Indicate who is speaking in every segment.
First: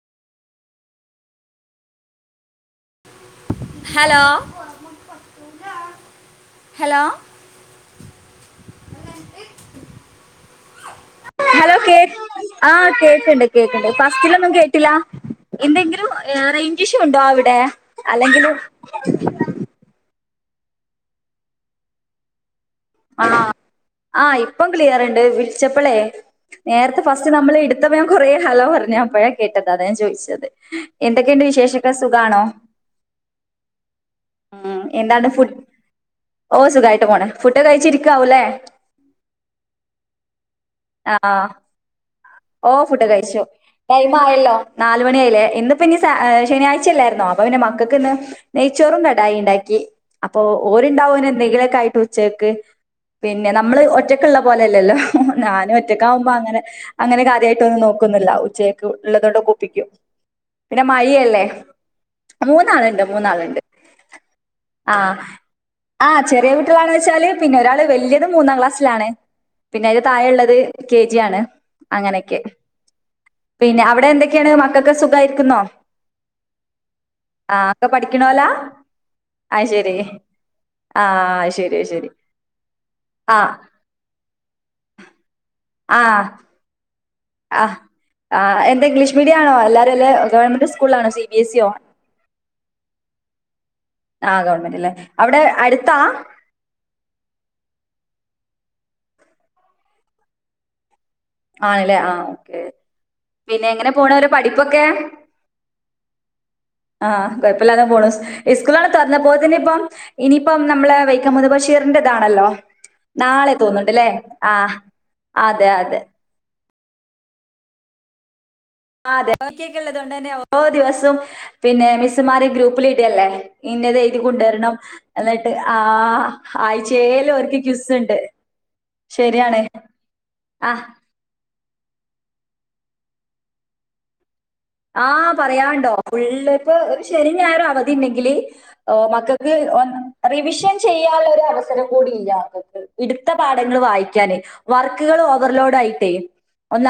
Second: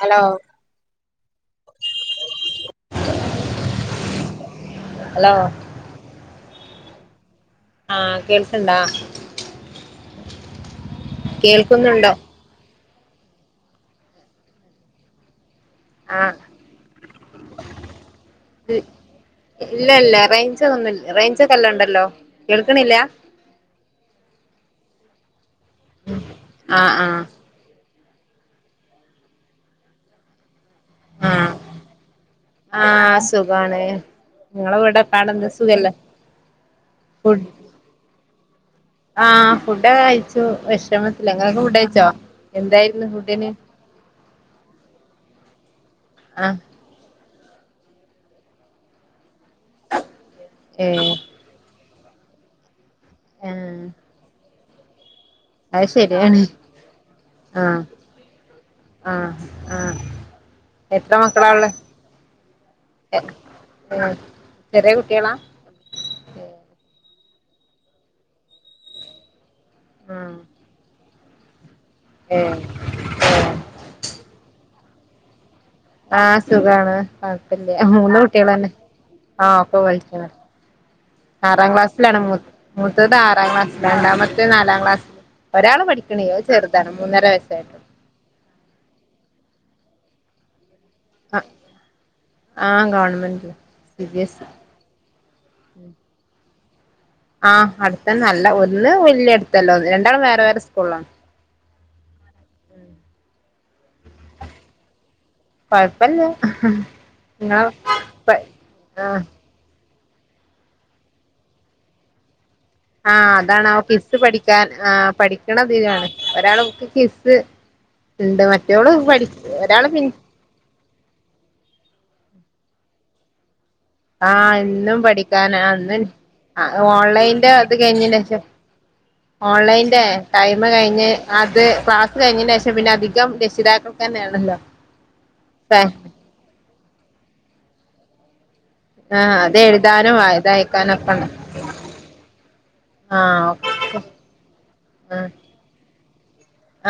Speaker 1: Hello
Speaker 2: hello
Speaker 1: hello
Speaker 2: hello
Speaker 1: ആഹ കേൾക്ക്ണ്ടാ.
Speaker 2: Hello കേ
Speaker 1: കേൾക്കുന്നുണ്ടോ
Speaker 2: ആഹ കേക്കണ്ട് കേക്കണ്ട് ഫസ്റ്റിലൊന്നും കേട്ടില്ല. എന്തെങ്കിലും
Speaker 1: ആഹ്
Speaker 2: റേഞ്ച് ഇഷു ഉണ്ടോ അവിടെ അല്ലെങ്കിൽ
Speaker 1: ഇല്ല ഇല്ല റേഞ്ചൊ ഒന്നും റേഞ്ച് ഒക്കെ നല്ലോം ഉണ്ടല്ലോ കേൾക്കണില്ല.
Speaker 2: ആഹ ആഹ ഇപ്പം ക്ലിയർണ്ട് വിളിച്ചപ്പോളേ
Speaker 1: ആഹ്
Speaker 2: നേരത്തെ
Speaker 1: ആഹ്
Speaker 2: ഫസ്റ്റ് നമ്മൾ എടു ത്തപ്പോ കുറെേ ഹലോ പറഞ്ഞ് അപ്പോഴെ കേട്ടത് അതാ ഞാൻ ചോദിച്ചത്. എന്തൊക്കെയുണ്ട്
Speaker 1: ആഹ്
Speaker 2: വിശേഷക്കെ സുഖാണോ?
Speaker 1: ആഹ് സുഖാണ് നിങ്ങളെ
Speaker 2: ഉം
Speaker 1: വീടെ
Speaker 2: എന്താണ്
Speaker 1: പാടെ
Speaker 2: ഫു
Speaker 1: എന്താ സുഖല്ലേ
Speaker 2: ഓ സുഖമയിട്ട് പോണ്
Speaker 1: ഫുഡ്
Speaker 2: ഫുഡൊക്കെ കഴിച്ചിരിക്കാവല്ലേ.
Speaker 1: ആഹ് ഫുഡക്കെ കയച്ചു വിഷമത്തി
Speaker 2: ആ
Speaker 1: നിങ്ങൊളെക്കെ ഫുഡയിച്ചോ.
Speaker 2: ഓ ഫുഡ് കഴിച്ചു ടൈം ആയല്ലോ നാല മണിയായില്ലേ ഇന്നിപ്പോ ഇനി
Speaker 1: ആഹ്
Speaker 2: ശനിയാഴ്ച. ച്ചല്ലയിരുന്നോ അപ്പൊ പിന്നെ മക്കൾക്ക് ഇന്ന് നെയ്ച്ചോറും കടായി ഉണ്ടാക്കി. അപ്പൊ
Speaker 1: ഏഹ്
Speaker 2: ഓരുണ്ടാവുന എന്തെങ്കിലൊക്കെ ആയിട്ട് ഉച്ചേക്ക് പിന്നെ
Speaker 1: ഏഹ്
Speaker 2: നമ്മള് ഒറ്റക്ക് ക്കുള്ള പോലെല്ലല്ലോ ഞാനും
Speaker 1: അത്
Speaker 2: ഒറ്റക്ക ആവുമ്പോ
Speaker 1: ശരിയാണ്
Speaker 2: അങ്ങനെ അങ്ങനെ
Speaker 1: ആഹ്
Speaker 2: കാര്യമായിട്ഒന്നും നോക്കുന്നില്ല ഉച്ചയക്ക്
Speaker 1: ആഹ്
Speaker 2: ഉള്ളതുകൊണ്ട് ഒപ്പിക്കും
Speaker 1: ആഹ്
Speaker 2: പിന്നെ
Speaker 1: എത്ര
Speaker 2: മഴല്ലേ.
Speaker 1: മക്കളാ ഉള്ളെ
Speaker 2: മൂന്നാളുണ്ട് മൂന്നാളുണ്ട്.
Speaker 1: ഏഹ് ചെറിയ കുട്ടികളാ.
Speaker 2: ആഹ
Speaker 1: ഏഹ്
Speaker 2: ചെറിയ കുട്ടികളണെന്ന് വെച്ചാല് പിന്നെ ഒരാള് വല്ല്ത് മൂന്നാം ക്ലാസ്സിലാണ്. പിന്നെ അതിന്റെ താഴ
Speaker 1: ആഹ്
Speaker 2: ഉള്ളത് കെ ജി ആണ്. അങ്ങനെയൊക്കെ
Speaker 1: ഏഹ്
Speaker 2: പിന്നെ അവിടെ എന്തൊക്കെയാണ് മക്കൾൊക്കെ സുഖമായിരിക്കുന്നോ?
Speaker 1: ആഹ സുഖാണ് കുഴപ്പില്ലേ മൂന്ന്
Speaker 2: പഠിക്കണോലാ?
Speaker 1: കുട്ടികളന്നെ ആഹ
Speaker 2: അത്
Speaker 1: ഒക്കെ
Speaker 2: ശരി.
Speaker 1: വിളിക്കന്നാ
Speaker 2: ആ
Speaker 1: ആറാം
Speaker 2: ശരി ശരി.
Speaker 1: ക്ലാസ്സിലാണ് മൂത്തത്
Speaker 2: ആ
Speaker 1: ആറാം ക്ലാസ്. രണ്ടാമത്തെ നാലാം ക്ലാസ്സിൽ ഒരാൾ പഠികാണില്ല അത് ചെറുതാണ് മൂന്നര വയസ്സ്
Speaker 2: ആഹ് ആഹ് എന്താ ഇംഗ്ലീഷ് മീഡിയാണോ എല്ലാവാരും അല്ലേ ഗവൺമെന്റ് സ്കൂളാണോ സി ബി
Speaker 1: ആഹ്
Speaker 2: എസ് ഇ ആണോ?
Speaker 1: ആഹ് ഗവൺമെന്റ്
Speaker 2: ആഹ് ഗവൺമെന്റ് അല്ലേ അവിടെ അടുത്താ
Speaker 1: ആഹ് അടുത്തന ല്ല ഒന്ന് വല്ല്യ അടുത്തല്ല ഒന്ന് രണ്ടാളും വേറെ വേറെ സ്കൂളാ.
Speaker 2: ആണല്ലേ ആഹ് ഓക്കെ പിന്നെ എങ്ങനെ പോണ് ഓലെ പഠിപ്പൊക്കെ
Speaker 1: കൊഴപ്പില്ല
Speaker 2: ആഹ്
Speaker 1: നിങ്ങളെ
Speaker 2: കൊഴപ്പല്ലാതെ പോണു
Speaker 1: പ
Speaker 2: ഇസ്കൂളാണ്
Speaker 1: ആഹ്
Speaker 2: തൊറന്നപ്പോത്തിനിപ്പം ഇനിയിപ്പം നമ്മളെ വൈക്കം മുഹമ്മദ് ബഷീറിന്റെതാണല്ലോ.
Speaker 1: ആഹ്
Speaker 2: നാളെ
Speaker 1: അതാണ് ആ
Speaker 2: തോന്നുന്നുണ്ട് ല്ലേ?
Speaker 1: ക്വിസ് പഠിക്കാൻ ആ
Speaker 2: അതെ അതെ.
Speaker 1: പഠിക്കണതീലാണ്. ഒരാൾക്ക് കിസ്സ് ഇണ്ട്. മറ്റോള് പഠി
Speaker 2: അതെ ഒറ്റക്കെ
Speaker 1: ഒരാള്
Speaker 2: ഉള്ളത്
Speaker 1: പി
Speaker 2: കൊണ്ട് തന്നെ ഓരോ ദിവസം പിന്നെ മിസ്മാര് ഗ്രൂപ്പിലിഡല്ലേ ഇന്നത് എഴുതണം
Speaker 1: ആഹ്
Speaker 2: കൊണ്ടുവരണം
Speaker 1: എന്നും
Speaker 2: എന്നിട്ട്
Speaker 1: പഠിക്കാന
Speaker 2: ആ
Speaker 1: അന്ന്
Speaker 2: ആഴ്ചേയിലും
Speaker 1: ഓൺലൈന്റെ
Speaker 2: ഒര്ക്ക് ക്വിസ് ഉണ്ട്. ശരിയാണ്
Speaker 1: ഓൺലൈൻന്റെ ടൈമ്
Speaker 2: ആ
Speaker 1: കഴിഞ്ഞ് അത് ക്ലാസ് കഴിഞ്ഞതിന് ശേഷം പിന്നെ അധികം രക്ഷിതാക്കൾക്ക് തന്നെയാണല്ലോ.
Speaker 2: ആഹ് പറയണ്ടോ ഫുള്ളിപ്പൊ ഒരു ശനി ഞായറും അവധി ഉണ്ടെങ്കില്. ഓഹ്
Speaker 1: ആഹ്
Speaker 2: മക്കൾക്ക്
Speaker 1: അത് എഴുതാനും
Speaker 2: റിവിഷൻ
Speaker 1: ഇതയക്കാനും ഒക്കെ
Speaker 2: ചെയ്യാനുള്ള
Speaker 1: ഉണ്ട്
Speaker 2: ഒരു അവസരം കൂടി ഇല്ല മക്കൾക്ക് എടുത്ത പാഠങ്ങള്
Speaker 1: ആഹ് ഒക്കെ
Speaker 2: വായിക്കാനേ വർക്കുകൾ
Speaker 1: ആഹ്
Speaker 2: ഓവർലോഡ് ആയിട്ടേ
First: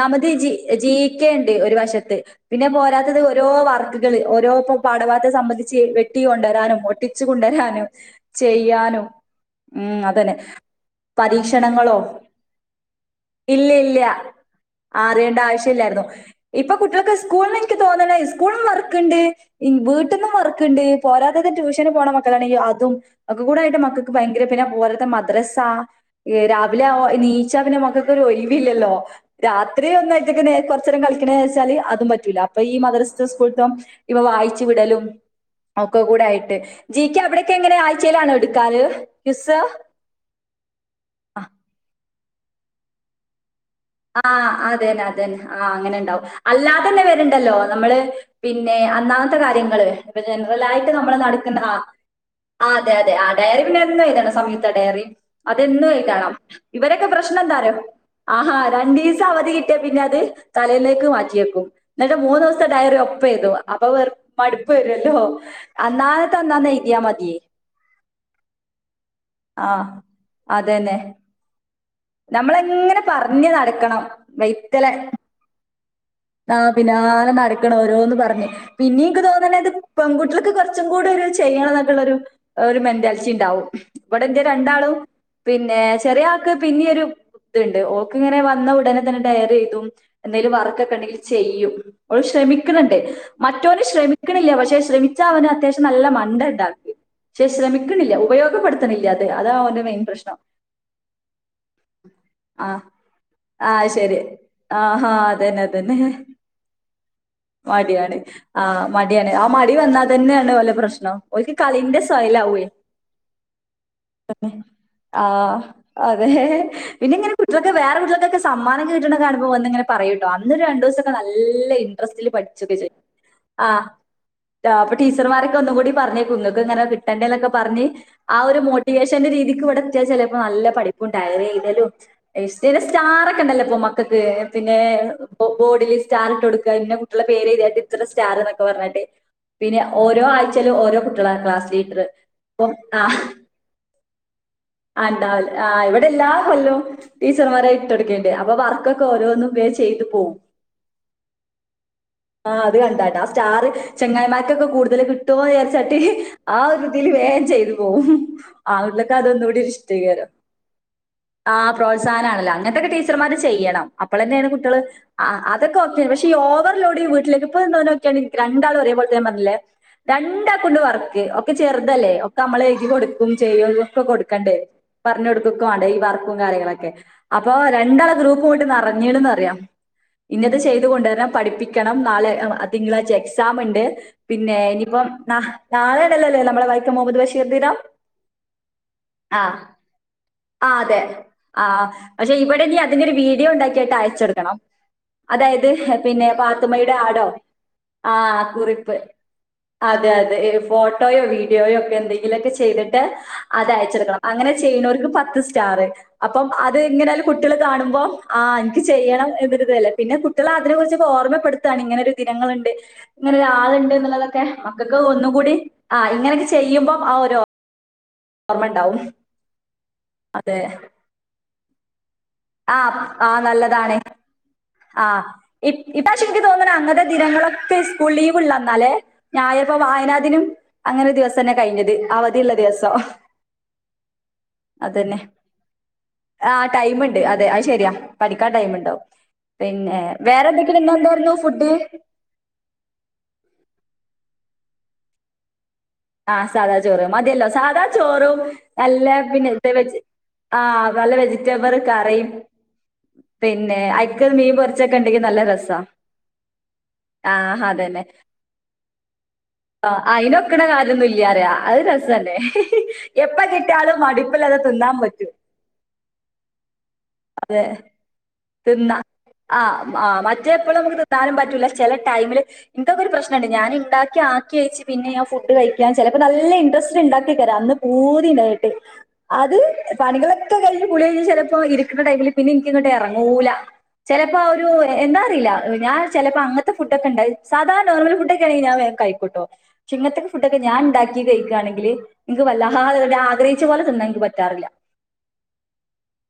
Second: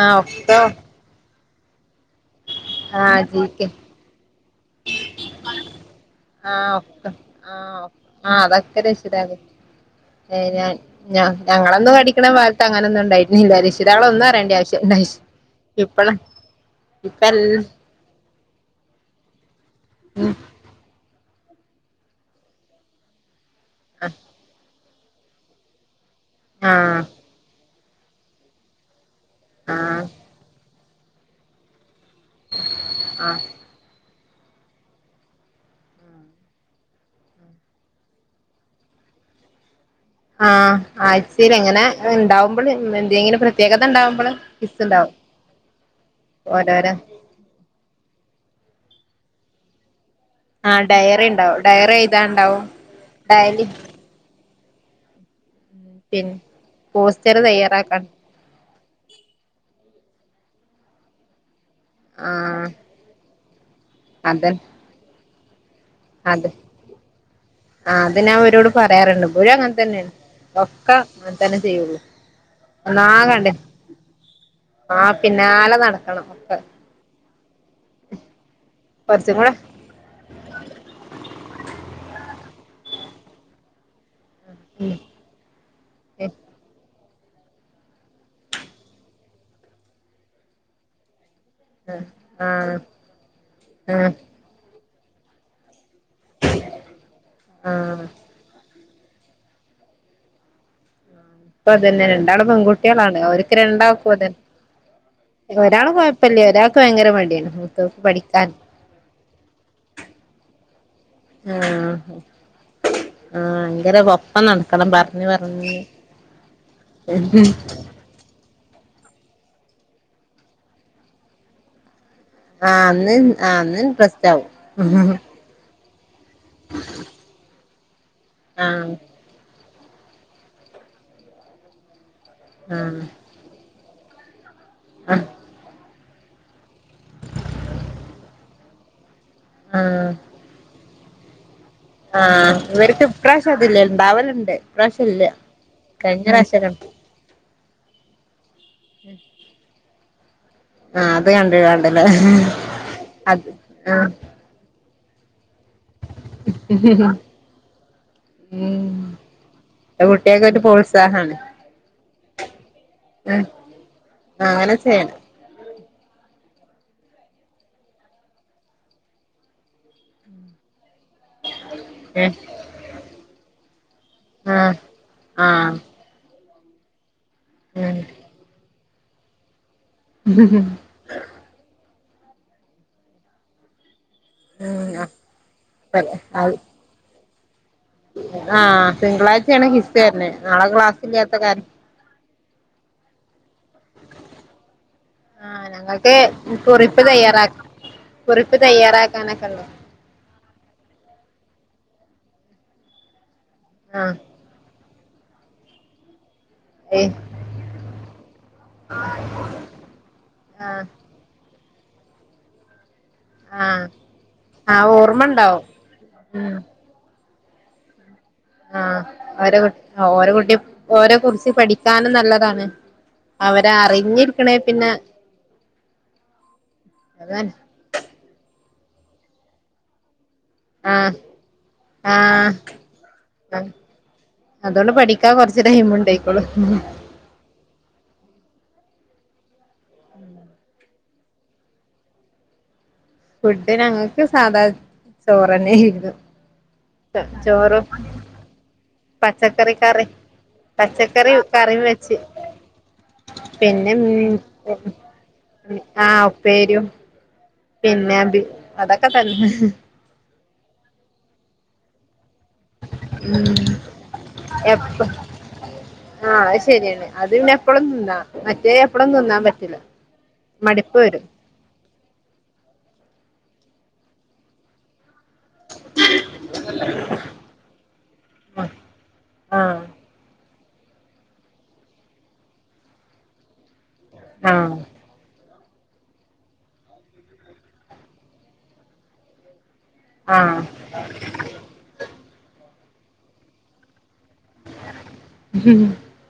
Speaker 1: ആഹ്
Speaker 2: ജി
Speaker 1: ഒക്കെ
Speaker 2: ജീക്കെ ഉണ്ട് ഒരു വശത്ത് പിന്നെ പോരാത്തത്
Speaker 1: ആഹ്
Speaker 2: ഓരോ
Speaker 1: ജീക്കെ
Speaker 2: വർക്ക് ക്കൾ ഓരോ പാഠഭാഗത്തെ സംബന്ധിച്ച് വെട്ടി
Speaker 1: ആഹ്
Speaker 2: കൊണ്ടുവരാനും
Speaker 1: ഒക്കെ
Speaker 2: ഒട്ടിച്ചു കൊണ്ടുവരാനും
Speaker 1: ആഹ്
Speaker 2: ചെയ്യാനും ഉം അതന്നെ
Speaker 1: ഏഹ് ഞാ ഞാ ഞങ്ങളൊന്നും
Speaker 2: പരീക്ഷണങ്ങളോ
Speaker 1: പഠിക്കുന്ന കാലത്ത് അങ്ങനൊന്നും ഉണ്ടരുന്നില്ല.
Speaker 2: ഇല്ല ഇല്ല
Speaker 1: രശിതകളൊന്നും അറേണ്ട ആവശ്യം ഇണ്ടായി
Speaker 2: അറിയേണ്ട ആവശ്യം ഇല്ലായിരുന്നു
Speaker 1: ഇപ്പളാ
Speaker 2: ഇപ്പൊ കുട്ടികൾക്കെ
Speaker 1: ഇപ്പൽ
Speaker 2: സ്കൂള എനിക്ക് തോന്നണേ സ്കൂളും വർക്ക്ണ്ട് വീട്ടിൽന്നും
Speaker 1: ഉം
Speaker 2: വർക്ക് ണ്ട് പോരാത്തത് ട്യൂഷന് പോണ മക്കളാണെങ്കിൽ അതും കൂടെയിട്ട് മക്കൾക്ക് ഭയങ്കര പിന്നെ പോരാത്ത ദ്രസ രാവിലെ
Speaker 1: ആഹ്
Speaker 2: ആ നീച്ച പിന്നെ മക്കൊക്കെ ഒരു ഒഴവില്ലല്ലോ രാത്രി
Speaker 1: ആഹ്
Speaker 2: ഒന്നായിട്ടൊക്കെ കുറച്ച നേരം കളിക്കണ വെച്ചാല് അതും പറ്റൂല്ല അപ്പൊ ഈ മദ്രസ
Speaker 1: ആഹ്
Speaker 2: സ്കൂളത്തം ഇപ്പ വായിച്ചു വിടലും ഒക്കെ കൂടെ ആയിട്ട് ജി കെ അവിടെയൊക്കെ എങ്ങനെ ആഴ്ചയിലാണോ എടുക്കാറ് ക്വിസ്
Speaker 1: ആഹ് ആഴ്ചൽ എങ്ങനെ ഉണ്ടാവുമ്പോ എന്തെ പ്രത്കത ഉണ്ട
Speaker 2: ആഹ് അത തന്നെ അതെന്നെ ആഹ് അങ്ങനെ ഉണ്ടാവും അല്ലാതെ
Speaker 1: ഓരോരോ
Speaker 2: തന്നെ വരു ല്ലോ നമ്മള് പിന്നെ അന്നാമത്തെ കാര്യങ്ങള് ഇപ്പൊ ജനറല
Speaker 1: ആഹ്
Speaker 2: ആയിട്ട് നമ്മള്
Speaker 1: ഡയറി
Speaker 2: നടക്കുന്ന
Speaker 1: ഉണ്ടാവും
Speaker 2: ആഹ്
Speaker 1: ഡയറി എഴുതാണ്ടാവും
Speaker 2: ആഹ് അതെ അതെ ആ ഡയറി
Speaker 1: ഡയലി
Speaker 2: പിന്നെ എന്ത ആതാണ് സമീത്ത ഡയറി അതെ
Speaker 1: പിന്നെ
Speaker 2: ഇവരൊക്കെ
Speaker 1: പോസ്റ്റർ
Speaker 2: പ്രശ്നം എന്താറിയോ
Speaker 1: തയ്യാറാക്കാൻ
Speaker 2: ആഹ് രണ്ടീസം അവധി കിട്ടിയ പിന്നെ അത് തലെന്നെക്ക് മാറ്റിവെക്കും എന്നിട്ട് മൂന്ന്
Speaker 1: ആഹ്
Speaker 2: ദിവസം ഡയറി ഒപ്പ എഴുതും അപ്പൊ വ
Speaker 1: അതൻ
Speaker 2: മടുപ്പ് വരുല്ലോ അന്നാന്ന ത്തെ
Speaker 1: അത്
Speaker 2: അന്നന്ന എഴുതിയ മതി
Speaker 1: ആഹ് അത് ഞാൻ ഇവരോട് പറയാറുണ്ട് പുഴ
Speaker 2: ആ
Speaker 1: അങ്ങനെ തന്നെയ ഒക്ക അങ്ങന തന്നെ ചെയ്യുള്ളൂ
Speaker 2: നമ്മള ഇങ്ങനെ
Speaker 1: ഒന്നാകണ്ട്
Speaker 2: പറഞ് നടക്കണം വൈത്തല
Speaker 1: ആഹ് പിന്നാലെ നടക്കണം ഒക്കെ
Speaker 2: ആഹ് പിന്നാലെ നടക്കണ ഓരോന്ന് പറഞ് പിന്നീ എനിക്ക്
Speaker 1: കുറച്ചും കൂടെ
Speaker 2: തോന്നണത് പെൺകുട്ടികൾക്ക് കുറച്ചും കൂടി ഒരു ചെയ്യണം എന്നൊക്കുള്ള ഒരു ഒരു മെന്റാലിറ്റി ഉണ്ടാവും ഇവിടെ എന്റെ
Speaker 1: ഉം
Speaker 2: രണ്ടാളും പിന്നെ ചെറിയ ആൾക്ക് പിന്നെരു ഇത്ണ്ട് ഓക്ക് ഇങ്ങനെ വന്ന ഉടനെ തന്നെ ഡയറി എഴുതും എന്തേലും വർക്കൊക്കെ ഉണ്ടെങ്ക ചെയ്യും അവ
Speaker 1: ആഹ് ആഹ്
Speaker 2: ശ്രമിക്കുന്നുണ്ട് മറ്റവന്
Speaker 1: ആഹ്
Speaker 2: ശ്രമിക്കണില്ല പക്ഷെ ശ്രമ അവന് അത്യാവശ്യം നല്ല മണ്ട ഉണ്ടാക്കി പക്ഷെ
Speaker 1: ആഹ്
Speaker 2: ശ്രമിക്കണില്ല ഉപയോഗപ്പെടുത്ത [unintelligible] അതാണ് അവന്റെ മെയിൻ പ്രശ്നം
Speaker 1: ഇപ്പതന്നെ രണ്ടാളും
Speaker 2: ആഹ്
Speaker 1: പെൺകുട്ടികളാണ് അവർക്ക്
Speaker 2: ആഹ്
Speaker 1: രണ്ടക്കും
Speaker 2: ശരി
Speaker 1: അതന്നെ
Speaker 2: ആഹാ അതന്നെ
Speaker 1: ഒരാൾ
Speaker 2: അതന്നെ
Speaker 1: കുഴപ്പല്ല ഒരാൾ ഭയങ്കര മടിയാണ് മുത്തോൾക്ക്
Speaker 2: മടിയാണ്
Speaker 1: പഠിക്കാൻ
Speaker 2: ആ മടിയാണ് ആ മടി വന്നാൽ തന്നെയാണ് ഓലെ പ്രശ്നം ഒക്ക്
Speaker 1: ആഹ്
Speaker 2: കളിന്റെ സയലാവേ
Speaker 1: ആഹ് ഭയങ്കര ഒപ്പം നടക്കണം പറഞ്ഞ്
Speaker 2: ആഹ്
Speaker 1: പറഞ്ഞ്
Speaker 2: [unintelligible] സമ്മാനകെ കിട്ടിണെ കാണുമ്പം വന്നിങ്ങനെ പറയുട്ടോ അന്നൊരണ്ടൂസൊക്കെ നല്ല ഇൻട്രസ്റ്റില് പ ചൊക്കെ
Speaker 1: ആഹ്
Speaker 2: ചെ
Speaker 1: അന്ന് അന്ന്
Speaker 2: ആഹ്
Speaker 1: ഇൻട്രസ്റ്റ് ആവും
Speaker 2: താ അപ്പൊ ടീച്ചർമാരെക്കെ ഒന്നുങ്കൂടി പർഞെ കുങ്ങക്ക് ഇങ്ങനെ കിട്ടണ്ടേ ന്നെക്കെ പർഞ്ഞ് ആ ഒരു
Speaker 1: ആഹ്
Speaker 2: മോട്ടിവേഷന്റെ രീതിക്ക് ഇവടെ എത്ത്യാ ചെലേപ്പൊ നല്ല പഠി പു ഡയറി എയ്തലു ഇഷ്ടേ ന്നെ
Speaker 1: ആഹ്
Speaker 2: സ്റ്റാറക്കെണ്ടല്ല ഇപ്പൊ മക്കക്ക് പിന്നെ
Speaker 1: ആഹ്
Speaker 2: ബൊ ബോഡിൽ സ്റ്റാർ ഇട്ടൊട്ക്ക പിന്നെ കുട്ട്യാളെ പേരെയ്ത്യാണ്ട് ഇത്ര സ്റ്റാറ് എന്നൊക്കെ പർഞ്ഞാണ്ട് പിന്നെ
Speaker 1: ആഹ്
Speaker 2: ഓരോ ആയ്ചേലും ഓരോ കുട്ടായാള ക്ലാസ്സ് ലീ
Speaker 1: ആഹ് ഇവര്ക്ക് ഇപ്രാശ്യം അതില്ല ഇണ്ടാവലിണ്ട് ഇപ്രാശ്യല്ല
Speaker 2: ആഹ് ഇവിടെല്ലാ കൊല്ലോം ടീച്ചർമാരെ ഇട്ടൊട്ക്കേണ്ട്യെ അപ്പൊ വർക്കൊക്കോരോന്നും വേ ചെയ്ത് പോം
Speaker 1: ആഹ് അത് കണ്ട് കാണ്ട്ലേ അത് ആഹ്
Speaker 2: ക്കൊക്കെ കൂടുതല് കിട്ടോ ചാര്ച്ചാണ്ട് ആഹ് ഒരു ഇതീല് വേം ചെയ്ത് പോവും
Speaker 1: ഉം
Speaker 2: [unintelligible] അതൊന്നുകൂടി ഇഷ്ടീകരം
Speaker 1: കുട്ടികൾക്ക് ഒരു പ്രോത്സാഹം
Speaker 2: ആഹ് പ്രോത്സാഹനാണല്ല അങ്ങൻത്തെക്കെ ടീച്ചർമാര്
Speaker 1: ആഹ്
Speaker 2: ചെയ്യണം അപ്പളെന്നേണ്
Speaker 1: അങ്ങനെ
Speaker 2: കുട്ട്യാള്
Speaker 1: ചെയ്യണം
Speaker 2: ആഹ് ആഹ് അതൊക്കെ ഓക്ക്യേൺ പഷി ഓവർലോഡ് ഈ വീട്ട്ലേക്ക് ഇപ ഇന്നോനോക്ക്യാണ് രണ്ടാളു ഒരേ പോൽത്തെഞാൻ പർഞ്ഞിലേ രണ്ടാക്കുണ്ട് വർ ക് ഒക്കെ ചെറ്തല്ലേ
Speaker 1: ഏഹ്
Speaker 2: ഒക്കെ അമ്മളെയ്തി കൊട്ക്കും ചെയ്യും ക്കെ കൊടുക്കണ്ടേ
Speaker 1: ആഹ്
Speaker 2: പർഞ്ഞൊട്
Speaker 1: ആഹ്
Speaker 2: ഈ വർക്കും കാര്യങ്ങളൊക്കെ അപ്പൊ
Speaker 1: ഉം
Speaker 2: രണ്ടാള ഗ്രൂപ്പൂട്ട് നറഞ്ഞീണിന്ന് അറയാ ഇന്നിത് ചെയ്ത കൊണ്ടര്ണം പഠിപ്പിക്കണം നാളെ തിങ്കളായ്ച എക്സാം ഇണ്ട് പിന്നെ
Speaker 1: ഉം
Speaker 2: ഇനിപ്പം
Speaker 1: അത്
Speaker 2: നാളേണെല്ലൊലേ നമ്മളെ വൈക്കം മൊഹമ്മദ് ബഷീർ ദിനം
Speaker 1: ആഹ്
Speaker 2: ആഹ്
Speaker 1: തിങ്കളായ്ച്യാണ് ഹിസ്റ്റെര്ന്നെ നാളെ ക്ലാസ്സില്ലാത്ത കാര്
Speaker 2: പഷെ ഇവടെനി അതിൻ്റൊരു വീഡിയോ ഇണ്ടാക്കീട്ട് അയച്ചൊട്ക്കണം
Speaker 1: ആഹ്
Speaker 2: അതായ്ത്
Speaker 1: ഞങ്ങൾക്ക്
Speaker 2: പിന്നെ പാത്തുമ്മയുടെ
Speaker 1: കുറിപ്പ്
Speaker 2: ആടോ
Speaker 1: തയ്യാറാക്ക
Speaker 2: ആഹ് കുറിപ്പ്
Speaker 1: തയ്യാറാക്കാനൊക്കെ ഉണ്ട്
Speaker 2: അതെ അത് ഇ ഫോട്ടോയോ വീഡിയോയോ ഒക്കെ എന്തെങ്കിലൊക്കെ ചെയ്തിട്ട് അത്
Speaker 1: ആഹ്
Speaker 2: അയച്ചൊടുക്കണം അങ്ങനെ ചെയ്ണോർക്ക് പത്ത് സ്റ്റാറ് അപ്പം
Speaker 1: ഏഹ്
Speaker 2: അതിങ്ങനേലും കു കുട്ട്യാള് കാണുമ്പോ ആഹ് ഇൻക്ക് ചെയ്യണം എന്നൊരുതല്ലേ പിന്നെ കുട്ട്യാളെ അതിനെ
Speaker 1: ആഹ്
Speaker 2: കുർച്ചൊക്കെ ഓർമ്മപ്പെടുത്താണ് ഇങ്ങെനൊരു ദിനങ്ങളിണ്ട്
Speaker 1: ആഹ്
Speaker 2: ഇങ്ങനൊരാളിണ്ട് ഇന്ന്ള്ളതൊക്കെ
Speaker 1: ആഹ്
Speaker 2: മക്കക്ക്
Speaker 1: ഓർമ്മ
Speaker 2: ഒന്നുകൂടി
Speaker 1: ഉണ്ടാവും
Speaker 2: ആഹ് ഇങ്ങനൊക്കെ
Speaker 1: ഉം
Speaker 2: ചെയ്യുമ്പം ആഹ്
Speaker 1: ആഹ് ഓരെ കു ഓരെ കുട്ടി
Speaker 2: അതെ.
Speaker 1: ഓരെ കുർച്ച് പഠിക്കാനും നല്ലതാണ്
Speaker 2: ആഹ്
Speaker 1: അവരെ
Speaker 2: നല്ലതാണെ
Speaker 1: അറിഞ്ഞിരിക്കണേ പിന്നെ
Speaker 2: ആഹ് ഇപ് ഇപ്പാശിക്ക് തോന്നണ് അങ്ങത്തെ
Speaker 1: അതാണ്
Speaker 2: ദിനങ്ങളൊക്കെ സ് കൂൾ ലീവിള്ളന്നാലേ ഞായ പ്പൊ വായനാദിനം അങ്ങനൊരു
Speaker 1: ആഹ്
Speaker 2: ദിവസന്നെ കൈഞ്ഞത് അവധിള്ള ദിവസം
Speaker 1: ആഹ് അതോണ്ട് പഠിക്കാ കൊർച്ച് ടൈം ഇണ്ടായ്ക്കോളും ഉം
Speaker 2: മ്മുണ്ട് അതെ അയ്ശരിയാ പഠിക്കാൻ ടൈമിണ്ടാവും പിന്നെ വേറെന്തെങ്കിലും ഇന്നെന്താന്നു ഫുഡ്
Speaker 1: ഫുഡ്ഡ് ഞങ്ങക്ക് സാധാ ചോറെന്നേനു
Speaker 2: ആഹ് സാധാ ചോറ് മത്യെല്ലോ സാധാ ചോറും നല്ല പിന്നെ ഇത്
Speaker 1: പച്ചക്കറി
Speaker 2: വെച്ച്
Speaker 1: കറി
Speaker 2: ആഹ് നല്ല
Speaker 1: പച്ചക്കറി കറി
Speaker 2: വെജിറ്റബിറ്
Speaker 1: വെച്ച്
Speaker 2: കറിം പിന്നെ ഐക്ക് മീൻ പൊര്ച്ചൊക്കെണ്ടെങ്കി നല്ല രസാ
Speaker 1: ആഹ് ഉപ്പേരിയും
Speaker 2: ആഹ് ഹതന്നെ
Speaker 1: പിന്നെ ബി അതൊക്കെ തന്നെ
Speaker 2: ആഹ് അയിനൊക്കിണെ ഇതൊന്നുല്ല്യാറ്യ അത് രസല്ലെ എപ്പ കിട്ട്യാലും മടിപ്പില്ലാതെ തിന്നാൻ
Speaker 1: എപ്പ
Speaker 2: പറ്റും
Speaker 1: ആഹ് അത് ശെര്യെന്നെ അത് പിന്നെ എപ്പളും തിന്നാ മറ്റേ എപ്പളും തിന്നാൻ പറ്റില്ല
Speaker 2: റ്റെ എപ്പളും നമ്മക്ക്
Speaker 1: മടുപ്പ് വരും
Speaker 2: തിന്നാനും പറ്റൂല ചെ ചെലെ ടൈമില് ഇൻക്കൊക്കെരു പ്രശ്നണ്ട് ഞാനിണ്ടാക്ക്യാക്കി വച്ച് പിന്നെ ഞാ ഫുഡ് ഞാൻ ചെലെപ്പ നല്ല ഇൻട്രസ്റ്റ്ല് ഇണ്ടാക്കേക്കാര അന്ന് പൂതി ഇണ്ടായിട്ട് അത്
Speaker 1: ആഹ്
Speaker 2: പണികള ഒക്ക കഴിഞ്ഞ് കുളി കഴിഞ്ഞ് ചെലപ്പോ ഇരിക്കിണ ടൈമില് പിന്നെ ഇനിക്കങ്ങിട്ടെറങ്ങൂല ചെലെപ്പ ആഹ് ഒരു എ എന്താ അറീല്ല ഞാൻ ചെലെപ്പോ അങ്ങ ത്തെ ഫുഡ്ഡൊക്കെണ്ടായി സാധാ നോർമല് ഫുഡ്ഡൊക്ക്യാണെങ്കി ഞാൻ വേഗ് കയിക്കുട്ടോ ക്ഷിങ്ങൻത്തെക്കെ ഫുഡ്ഡൊക്കെ
Speaker 1: ആഹ്
Speaker 2: ഞാണ്ടാ ക്കി കയിക്കാണെങ്കില് ഇൻക്ക് വല്ലാഹാതെ തന്നെ ആഗ്രഹിച്ച പോലെ തിന്നാ ഇൻക്ക് പറ്റാറില്ല
Speaker 1: ഉം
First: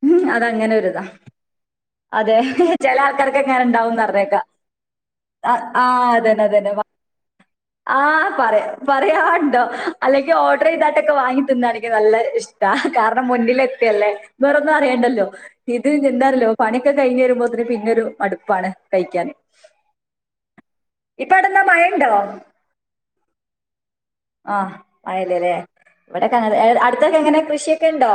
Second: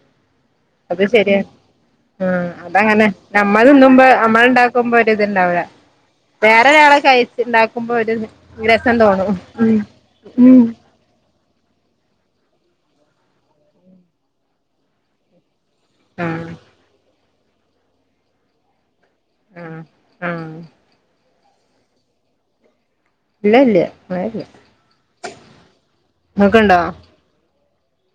Speaker 2: ഉം അതങ്ങനെ
Speaker 1: അത്
Speaker 2: ഒരിതാ
Speaker 1: ശരിയാ
Speaker 2: അതെ.
Speaker 1: ഉം
Speaker 2: ചെല
Speaker 1: അതങ്ങനെ
Speaker 2: ആൾക്കാർക്ക് അങ്ങനെ
Speaker 1: നമ്മൾ
Speaker 2: ഇണ്ടാവുംന്ന്
Speaker 1: തിന്നുമ്പോ
Speaker 2: പറഞ്ഞേക്കാം.
Speaker 1: നമ്മളിണ്ടാക്കുമ്പോ ഒരു
Speaker 2: അ
Speaker 1: ഇത്ണ്ടാവില്ല
Speaker 2: ആഹ് അതന്നെ
Speaker 1: വേറെ
Speaker 2: അതന്നെ.
Speaker 1: ഒരാളക്കൈ ജ്ജിണ്ടാക്കുമ്പോ ഒരിത്
Speaker 2: ആഹ് പറയാ
Speaker 1: ഇവിരെ
Speaker 2: പറയാണ്ടോ അല്ലെങ്കി ഓർഡറ് ന്താട്ടൊക്കെ വാങ്ങി തിന്നാണങ്കി നല്ല ഇഷ്ടാ കാരണം മുന്നിലെത്തിയല്ലേ വേറൊന്നും അറിയണ്ടല്ലോ ഇത്
Speaker 1: ആഹ്
Speaker 2: നിന്താരല്ലോ പണിയൊക്കെ കഴിഞ്ഞ് വരുമ്പോത്തിരു പിന്നൊരു മടുപ്പാണ് കഴിക്കാന്
Speaker 1: ആഹ് ആഹ്
Speaker 2: ഇപ്പവിടെന്താ മഴയുണ്ടോ
Speaker 1: ഇല്ല ഇല്ല മഴല്ല
Speaker 2: ആഹ് മഴല്ലല്ലേ ഇവിടൊക്കങ്ങനെ
Speaker 1: ഇങ്ങക്ക്ണ്ടോ
Speaker 2: അടുത്തൊക്കെങ്ങനെ കൃഷിയൊക്കെണ്ടോ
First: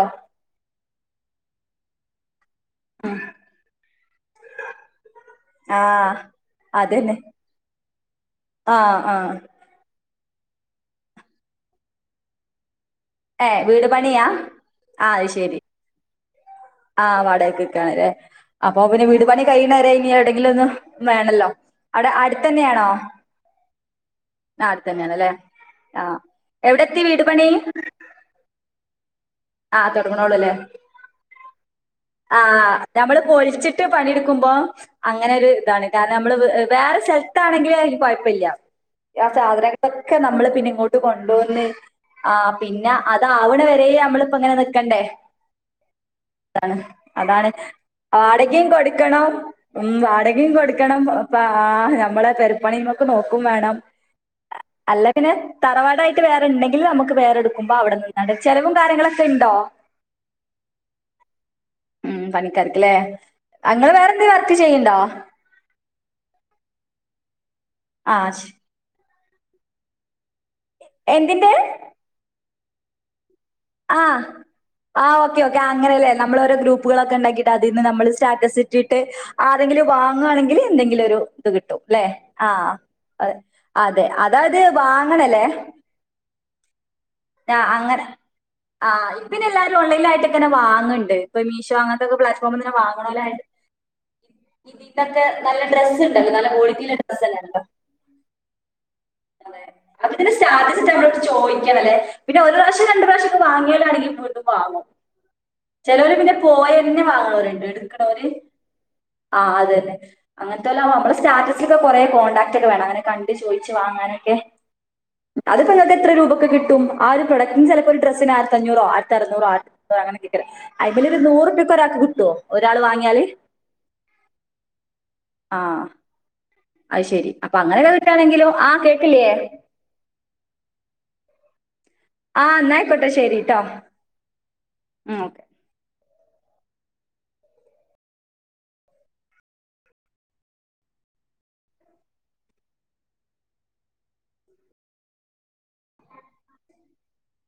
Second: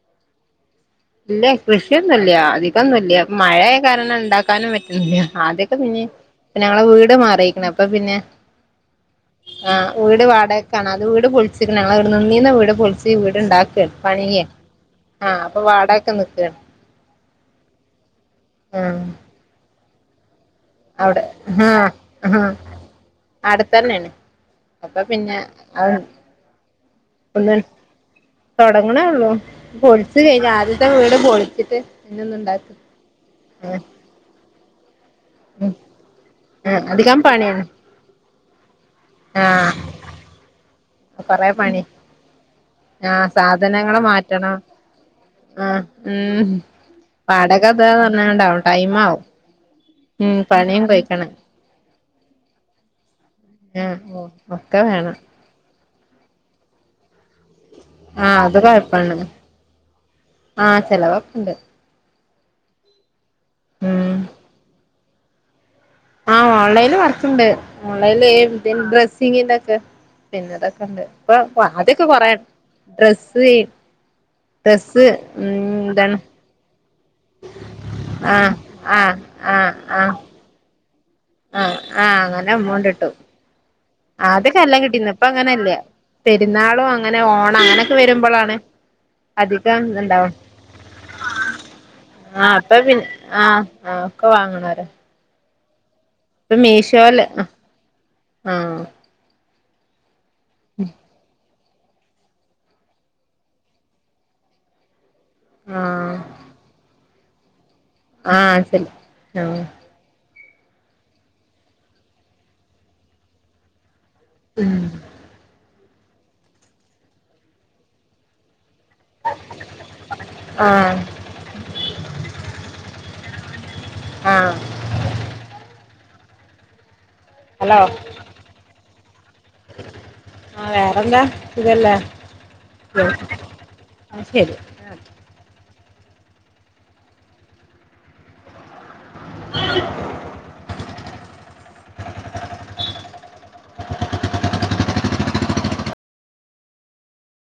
Speaker 1: ഇല്ല കൃഷിയൊന്നുല്ല്യ അധികൊന്നില്ല്യ മഴയെ കാരണം ഇണ്ടാക്കാനും പറ്റുന്നില്ല ആദ്യക്ക പിന്നീം
Speaker 2: ആഹ്
Speaker 1: ഞങ്ങളെ വീട്
Speaker 2: അതന്നെ.
Speaker 1: മാറിക്ക്ണ് അപ്പൊ പിന്നെ
Speaker 2: ആഹ് ആഹ്
Speaker 1: ആഹ് വീട് വാടകക്കാണ് അതു വീട് പൊളിച്ചിക്ക്ണ് ഞങ്ങള് നിന്നിനെവീട് പൊളി തീ
Speaker 2: ഏഹ്
Speaker 1: വീട്ണ്ടാക്കെ
Speaker 2: വീട് പണിയാ?
Speaker 1: പണിയെ
Speaker 2: അത്
Speaker 1: ആഹ്
Speaker 2: ശരി.
Speaker 1: അപ്പൊ വാടകക്ക നിക്കാണ്
Speaker 2: ആഹ് വാടകക്കു നിക്കാണല്ലേ അപ്പൊ
Speaker 1: ആഹ്
Speaker 2: പിന്നെ വീട് പണി കഴിയുന്നവരെ ഇനി എവിടെങ്കിലും ഒന്ന്
Speaker 1: അവിടെ
Speaker 2: വേണല്ലോ
Speaker 1: ആഹ്
Speaker 2: അടെ
Speaker 1: ആഹ്
Speaker 2: അടുത്തന്നെയാണോ
Speaker 1: അടുത്തന്നെണ്
Speaker 2: നാ
Speaker 1: അപ്പൊ
Speaker 2: അടുത്തന്നെയാണല്ലേ
Speaker 1: പിന്നെ അത്
Speaker 2: ആഹ് എവിടെത്തി വീട് പണി
Speaker 1: തൊടങ്ങണേ ഒള്ളൂ
Speaker 2: ആഹ് തൊടങ്ങണോളൂല്ലേ
Speaker 1: പിന്നൊന്ന് ഇണ്ടാക്ക
Speaker 2: ആഹ് നമ്മള്
Speaker 1: ആഹ്
Speaker 2: പൊളിച്ചിട്ട് പണിയെടുക്കുമ്പോ അങ്ങനൊരു
Speaker 1: ഉം
Speaker 2: ഇതാണ് കാരണം നമ്മള് വേ
Speaker 1: ഉം
Speaker 2: വേറെ
Speaker 1: അധികം പണിയാണ്
Speaker 2: സ്ഥലത്താണെങ്കില് കൊഴപ്പല്ല യാ
Speaker 1: ആഹ്
Speaker 2: സാധനങ്ങളൊക്കെ നമ്മള് പിന്നെ ഇങ്ങോ
Speaker 1: കൊറെ
Speaker 2: ട്ട്കൊണ്ടോന്ന്
Speaker 1: പണി
Speaker 2: ആ പിന്നെ അത്
Speaker 1: ആഹ്
Speaker 2: ആവ്ണ വരെ
Speaker 1: സാധനങ്ങള്
Speaker 2: അമ്മളിപ്പ ഇങ്ങനെ
Speaker 1: മാറ്റണം
Speaker 2: നിക്കണ്ടേ?
Speaker 1: ആഹ് ഉം
Speaker 2: അതാണ്
Speaker 1: വാടക ഇതാ പറഞ്ഞാണ്ടാവും
Speaker 2: വാടകിം
Speaker 1: ടൈം ആവും
Speaker 2: കൊടുക്കണം ഉം വാടകയും
Speaker 1: പണിയും
Speaker 2: കൊടുക്കണം
Speaker 1: കഴിക്കണം
Speaker 2: അപ്പ ആ നമ്മളെ പെരുപ്പണിമ്മക്ക് നോക്കും മാണം.
Speaker 1: ആഹ് ഓ ഒക്കെ വേണം.
Speaker 2: തറവാടായിട്ട് വേറെ ണ്ടെങ്കിൽ നമുക്ക് വേറെടുക്കുമ്പോ അവിടെ നിന്നാണ്
Speaker 1: ആഹ് അത്
Speaker 2: ചിലവും കാര്യങ്ങളെ
Speaker 1: കൊഴപ്പാണ് ആഹ് ചെലവൊക്കെണ്ട്.
Speaker 2: ഉം പണിക്കറക്ക്‌ലേ ആ ങ്ങള്
Speaker 1: ഉം
Speaker 2: വേറെന്തേം വർക്ക് ചെയ്യ്ണ്ടോ?
Speaker 1: ആഹ് ഓൺലൈനിൽ വർക്കുണ്ട്
Speaker 2: ആ
Speaker 1: ഓൺലൈനിൽഈ
Speaker 2: ശ്
Speaker 1: ഡ്രെസിങ്ങിന്റെ ഒക്കെ. പിന്നെതൊക്കെ ഉണ്ട്
Speaker 2: എന്തിന്റെ
Speaker 1: ഇപ്പൊ ആദ്യൊക്കെ കൊറയാണ് ഡ്രസ്
Speaker 2: ആഹ് ആ ഓക്കെ ഓക്ക അങ്ങനെല്ലേ
Speaker 1: ഇതാണ്
Speaker 2: നമ്മള ഓരോ ഗ്രൂപ്പുകളൊക്കെ ഉണ്ടാക്കിട്ട് അതിന്ന് നമ്മള്
Speaker 1: ആഹ്
Speaker 2: സ്റ്റാറ്റസ് ഇട്ടിട്ട്
Speaker 1: ആഹ് ആഹ്
Speaker 2: ആരെങ്കിലും
Speaker 1: ആഹ്
Speaker 2: വാങ്ങ ആണെങ്കിൽ എന്തെങ്കിലൊരു
Speaker 1: ആഹ് ആ അങ്ങനെ എമ്മൗണ്ട് ട്ടും
Speaker 2: അതെ
Speaker 1: ആദ്യൊക്കെ
Speaker 2: അതായത്
Speaker 1: നല്ലൊം കിട്ടീന്നു ഇപ്പ
Speaker 2: വാങ്ങണല്ലേ
Speaker 1: അങ്ങനെല്യ. പെരുന്നാളൊ അങ്ങനെ ഓണ
Speaker 2: ആ
Speaker 1: അങ്ങനെക്കെ
Speaker 2: അങ്ങനെ
Speaker 1: വരുമ്പളാണ്
Speaker 2: ആ ഇപ്പിന്നെല്ലാരും
Speaker 1: അധികം
Speaker 2: ഓൺലൈലാ
Speaker 1: ഇത്ണ്ടാവും
Speaker 2: യിട്ട്ക്ക്‌നെ വാങ്ങണ്ട് ഇപ്പ മീഷോ അങ്ങനത്തെക്കെ
Speaker 1: ആഹ്
Speaker 2: പ്ലാറ്റ്ഫോമ്ന്നനെ
Speaker 1: ഇപ്പ പിന്നെ
Speaker 2: വാങ്ങനൊലായ്
Speaker 1: ആഹ് ആഹ് ഒക്കെ വാങ്ണോര
Speaker 2: [unintelligible] നല്ല ഡ്രസ്സ് ഉണ്ടല്ലോ നല്ല ക്വാളിറ്റിയിലെ ഡ്രസ്സ് തന്നെല്ലോ
Speaker 1: ആഹ്
Speaker 2: അപ്പ തിനെ സ്റ്റാറ്റസിറ്റാൽ നമ്മലോഡ് ചോയ് ക്കണം ല്ലേ പിന്നെ ഒരു പ്രാവശ്യ രണ്ട് പ്രാവശ്യ ഒക്കെ വാങ്ങിയൊലാണെങ്കി വീണ്ടും വാങ്ങും.
Speaker 1: ആഹ്
Speaker 2: ചെലൊര് പിന്നെ പോയി തന്നെ വാങ്ങണൊരുണ്ട് എടുക്കണൊര്
Speaker 1: ആഹ് ശരി
Speaker 2: ആഹ് അതന്നെ അങ്ങനത്തെല്ലാം നമ്മുടെ സ്റ്റാറ്റസിലക്കെ കൊറെേ കോണ്ടാക്ട് ഒക്കെ വേണം അങ്ങനെ കണ്ട് ചോയിച്ച് വാങ്ങാനൊക്കെ
Speaker 1: ഉം
Speaker 2: അത്പ്പോ ഇങ്ങക്ക് എത്ര രൂപൊക്കെ കിട്ടും ആ ഒരു പപ്രോഡക്റ്റിൻ ചെലപ്പോൾ ഒരു ഡ്രസിന് ആയിരത്ത അഞ്ഞൂറോആ ആയിരത്തി അറുന്നൂറ് ആരറൂറ് അങ്ങനൊക്കെ ആക്കാരം
Speaker 1: ആഹ്
Speaker 2: അയിമ്മൽ ഒരു നൂറുപ്യക്കെ ഒരാൾക്ക് കിട്ടൊ ഒരാൾ വാങ്ങിയാല്
Speaker 1: ആഹ്
Speaker 2: ആഹ് അത് ശരി അപ്പൊ
Speaker 1: ഹലോ
Speaker 2: അങ്ങനെല്ല കിട്ടാണെങ്കിലോ ആ കേക്ക്‌ ല്ലേ
Speaker 1: ആഹ് വേറെന്താ സുഖല്ലേ
Speaker 2: ആഹ് ന്നായിക്കോട്ടെശരി ട്ടോ
Speaker 1: ആഹ് ശരി
Speaker 2: ഉം ഓക്കെ.
Speaker 1: [unintelligible] [unintelligible]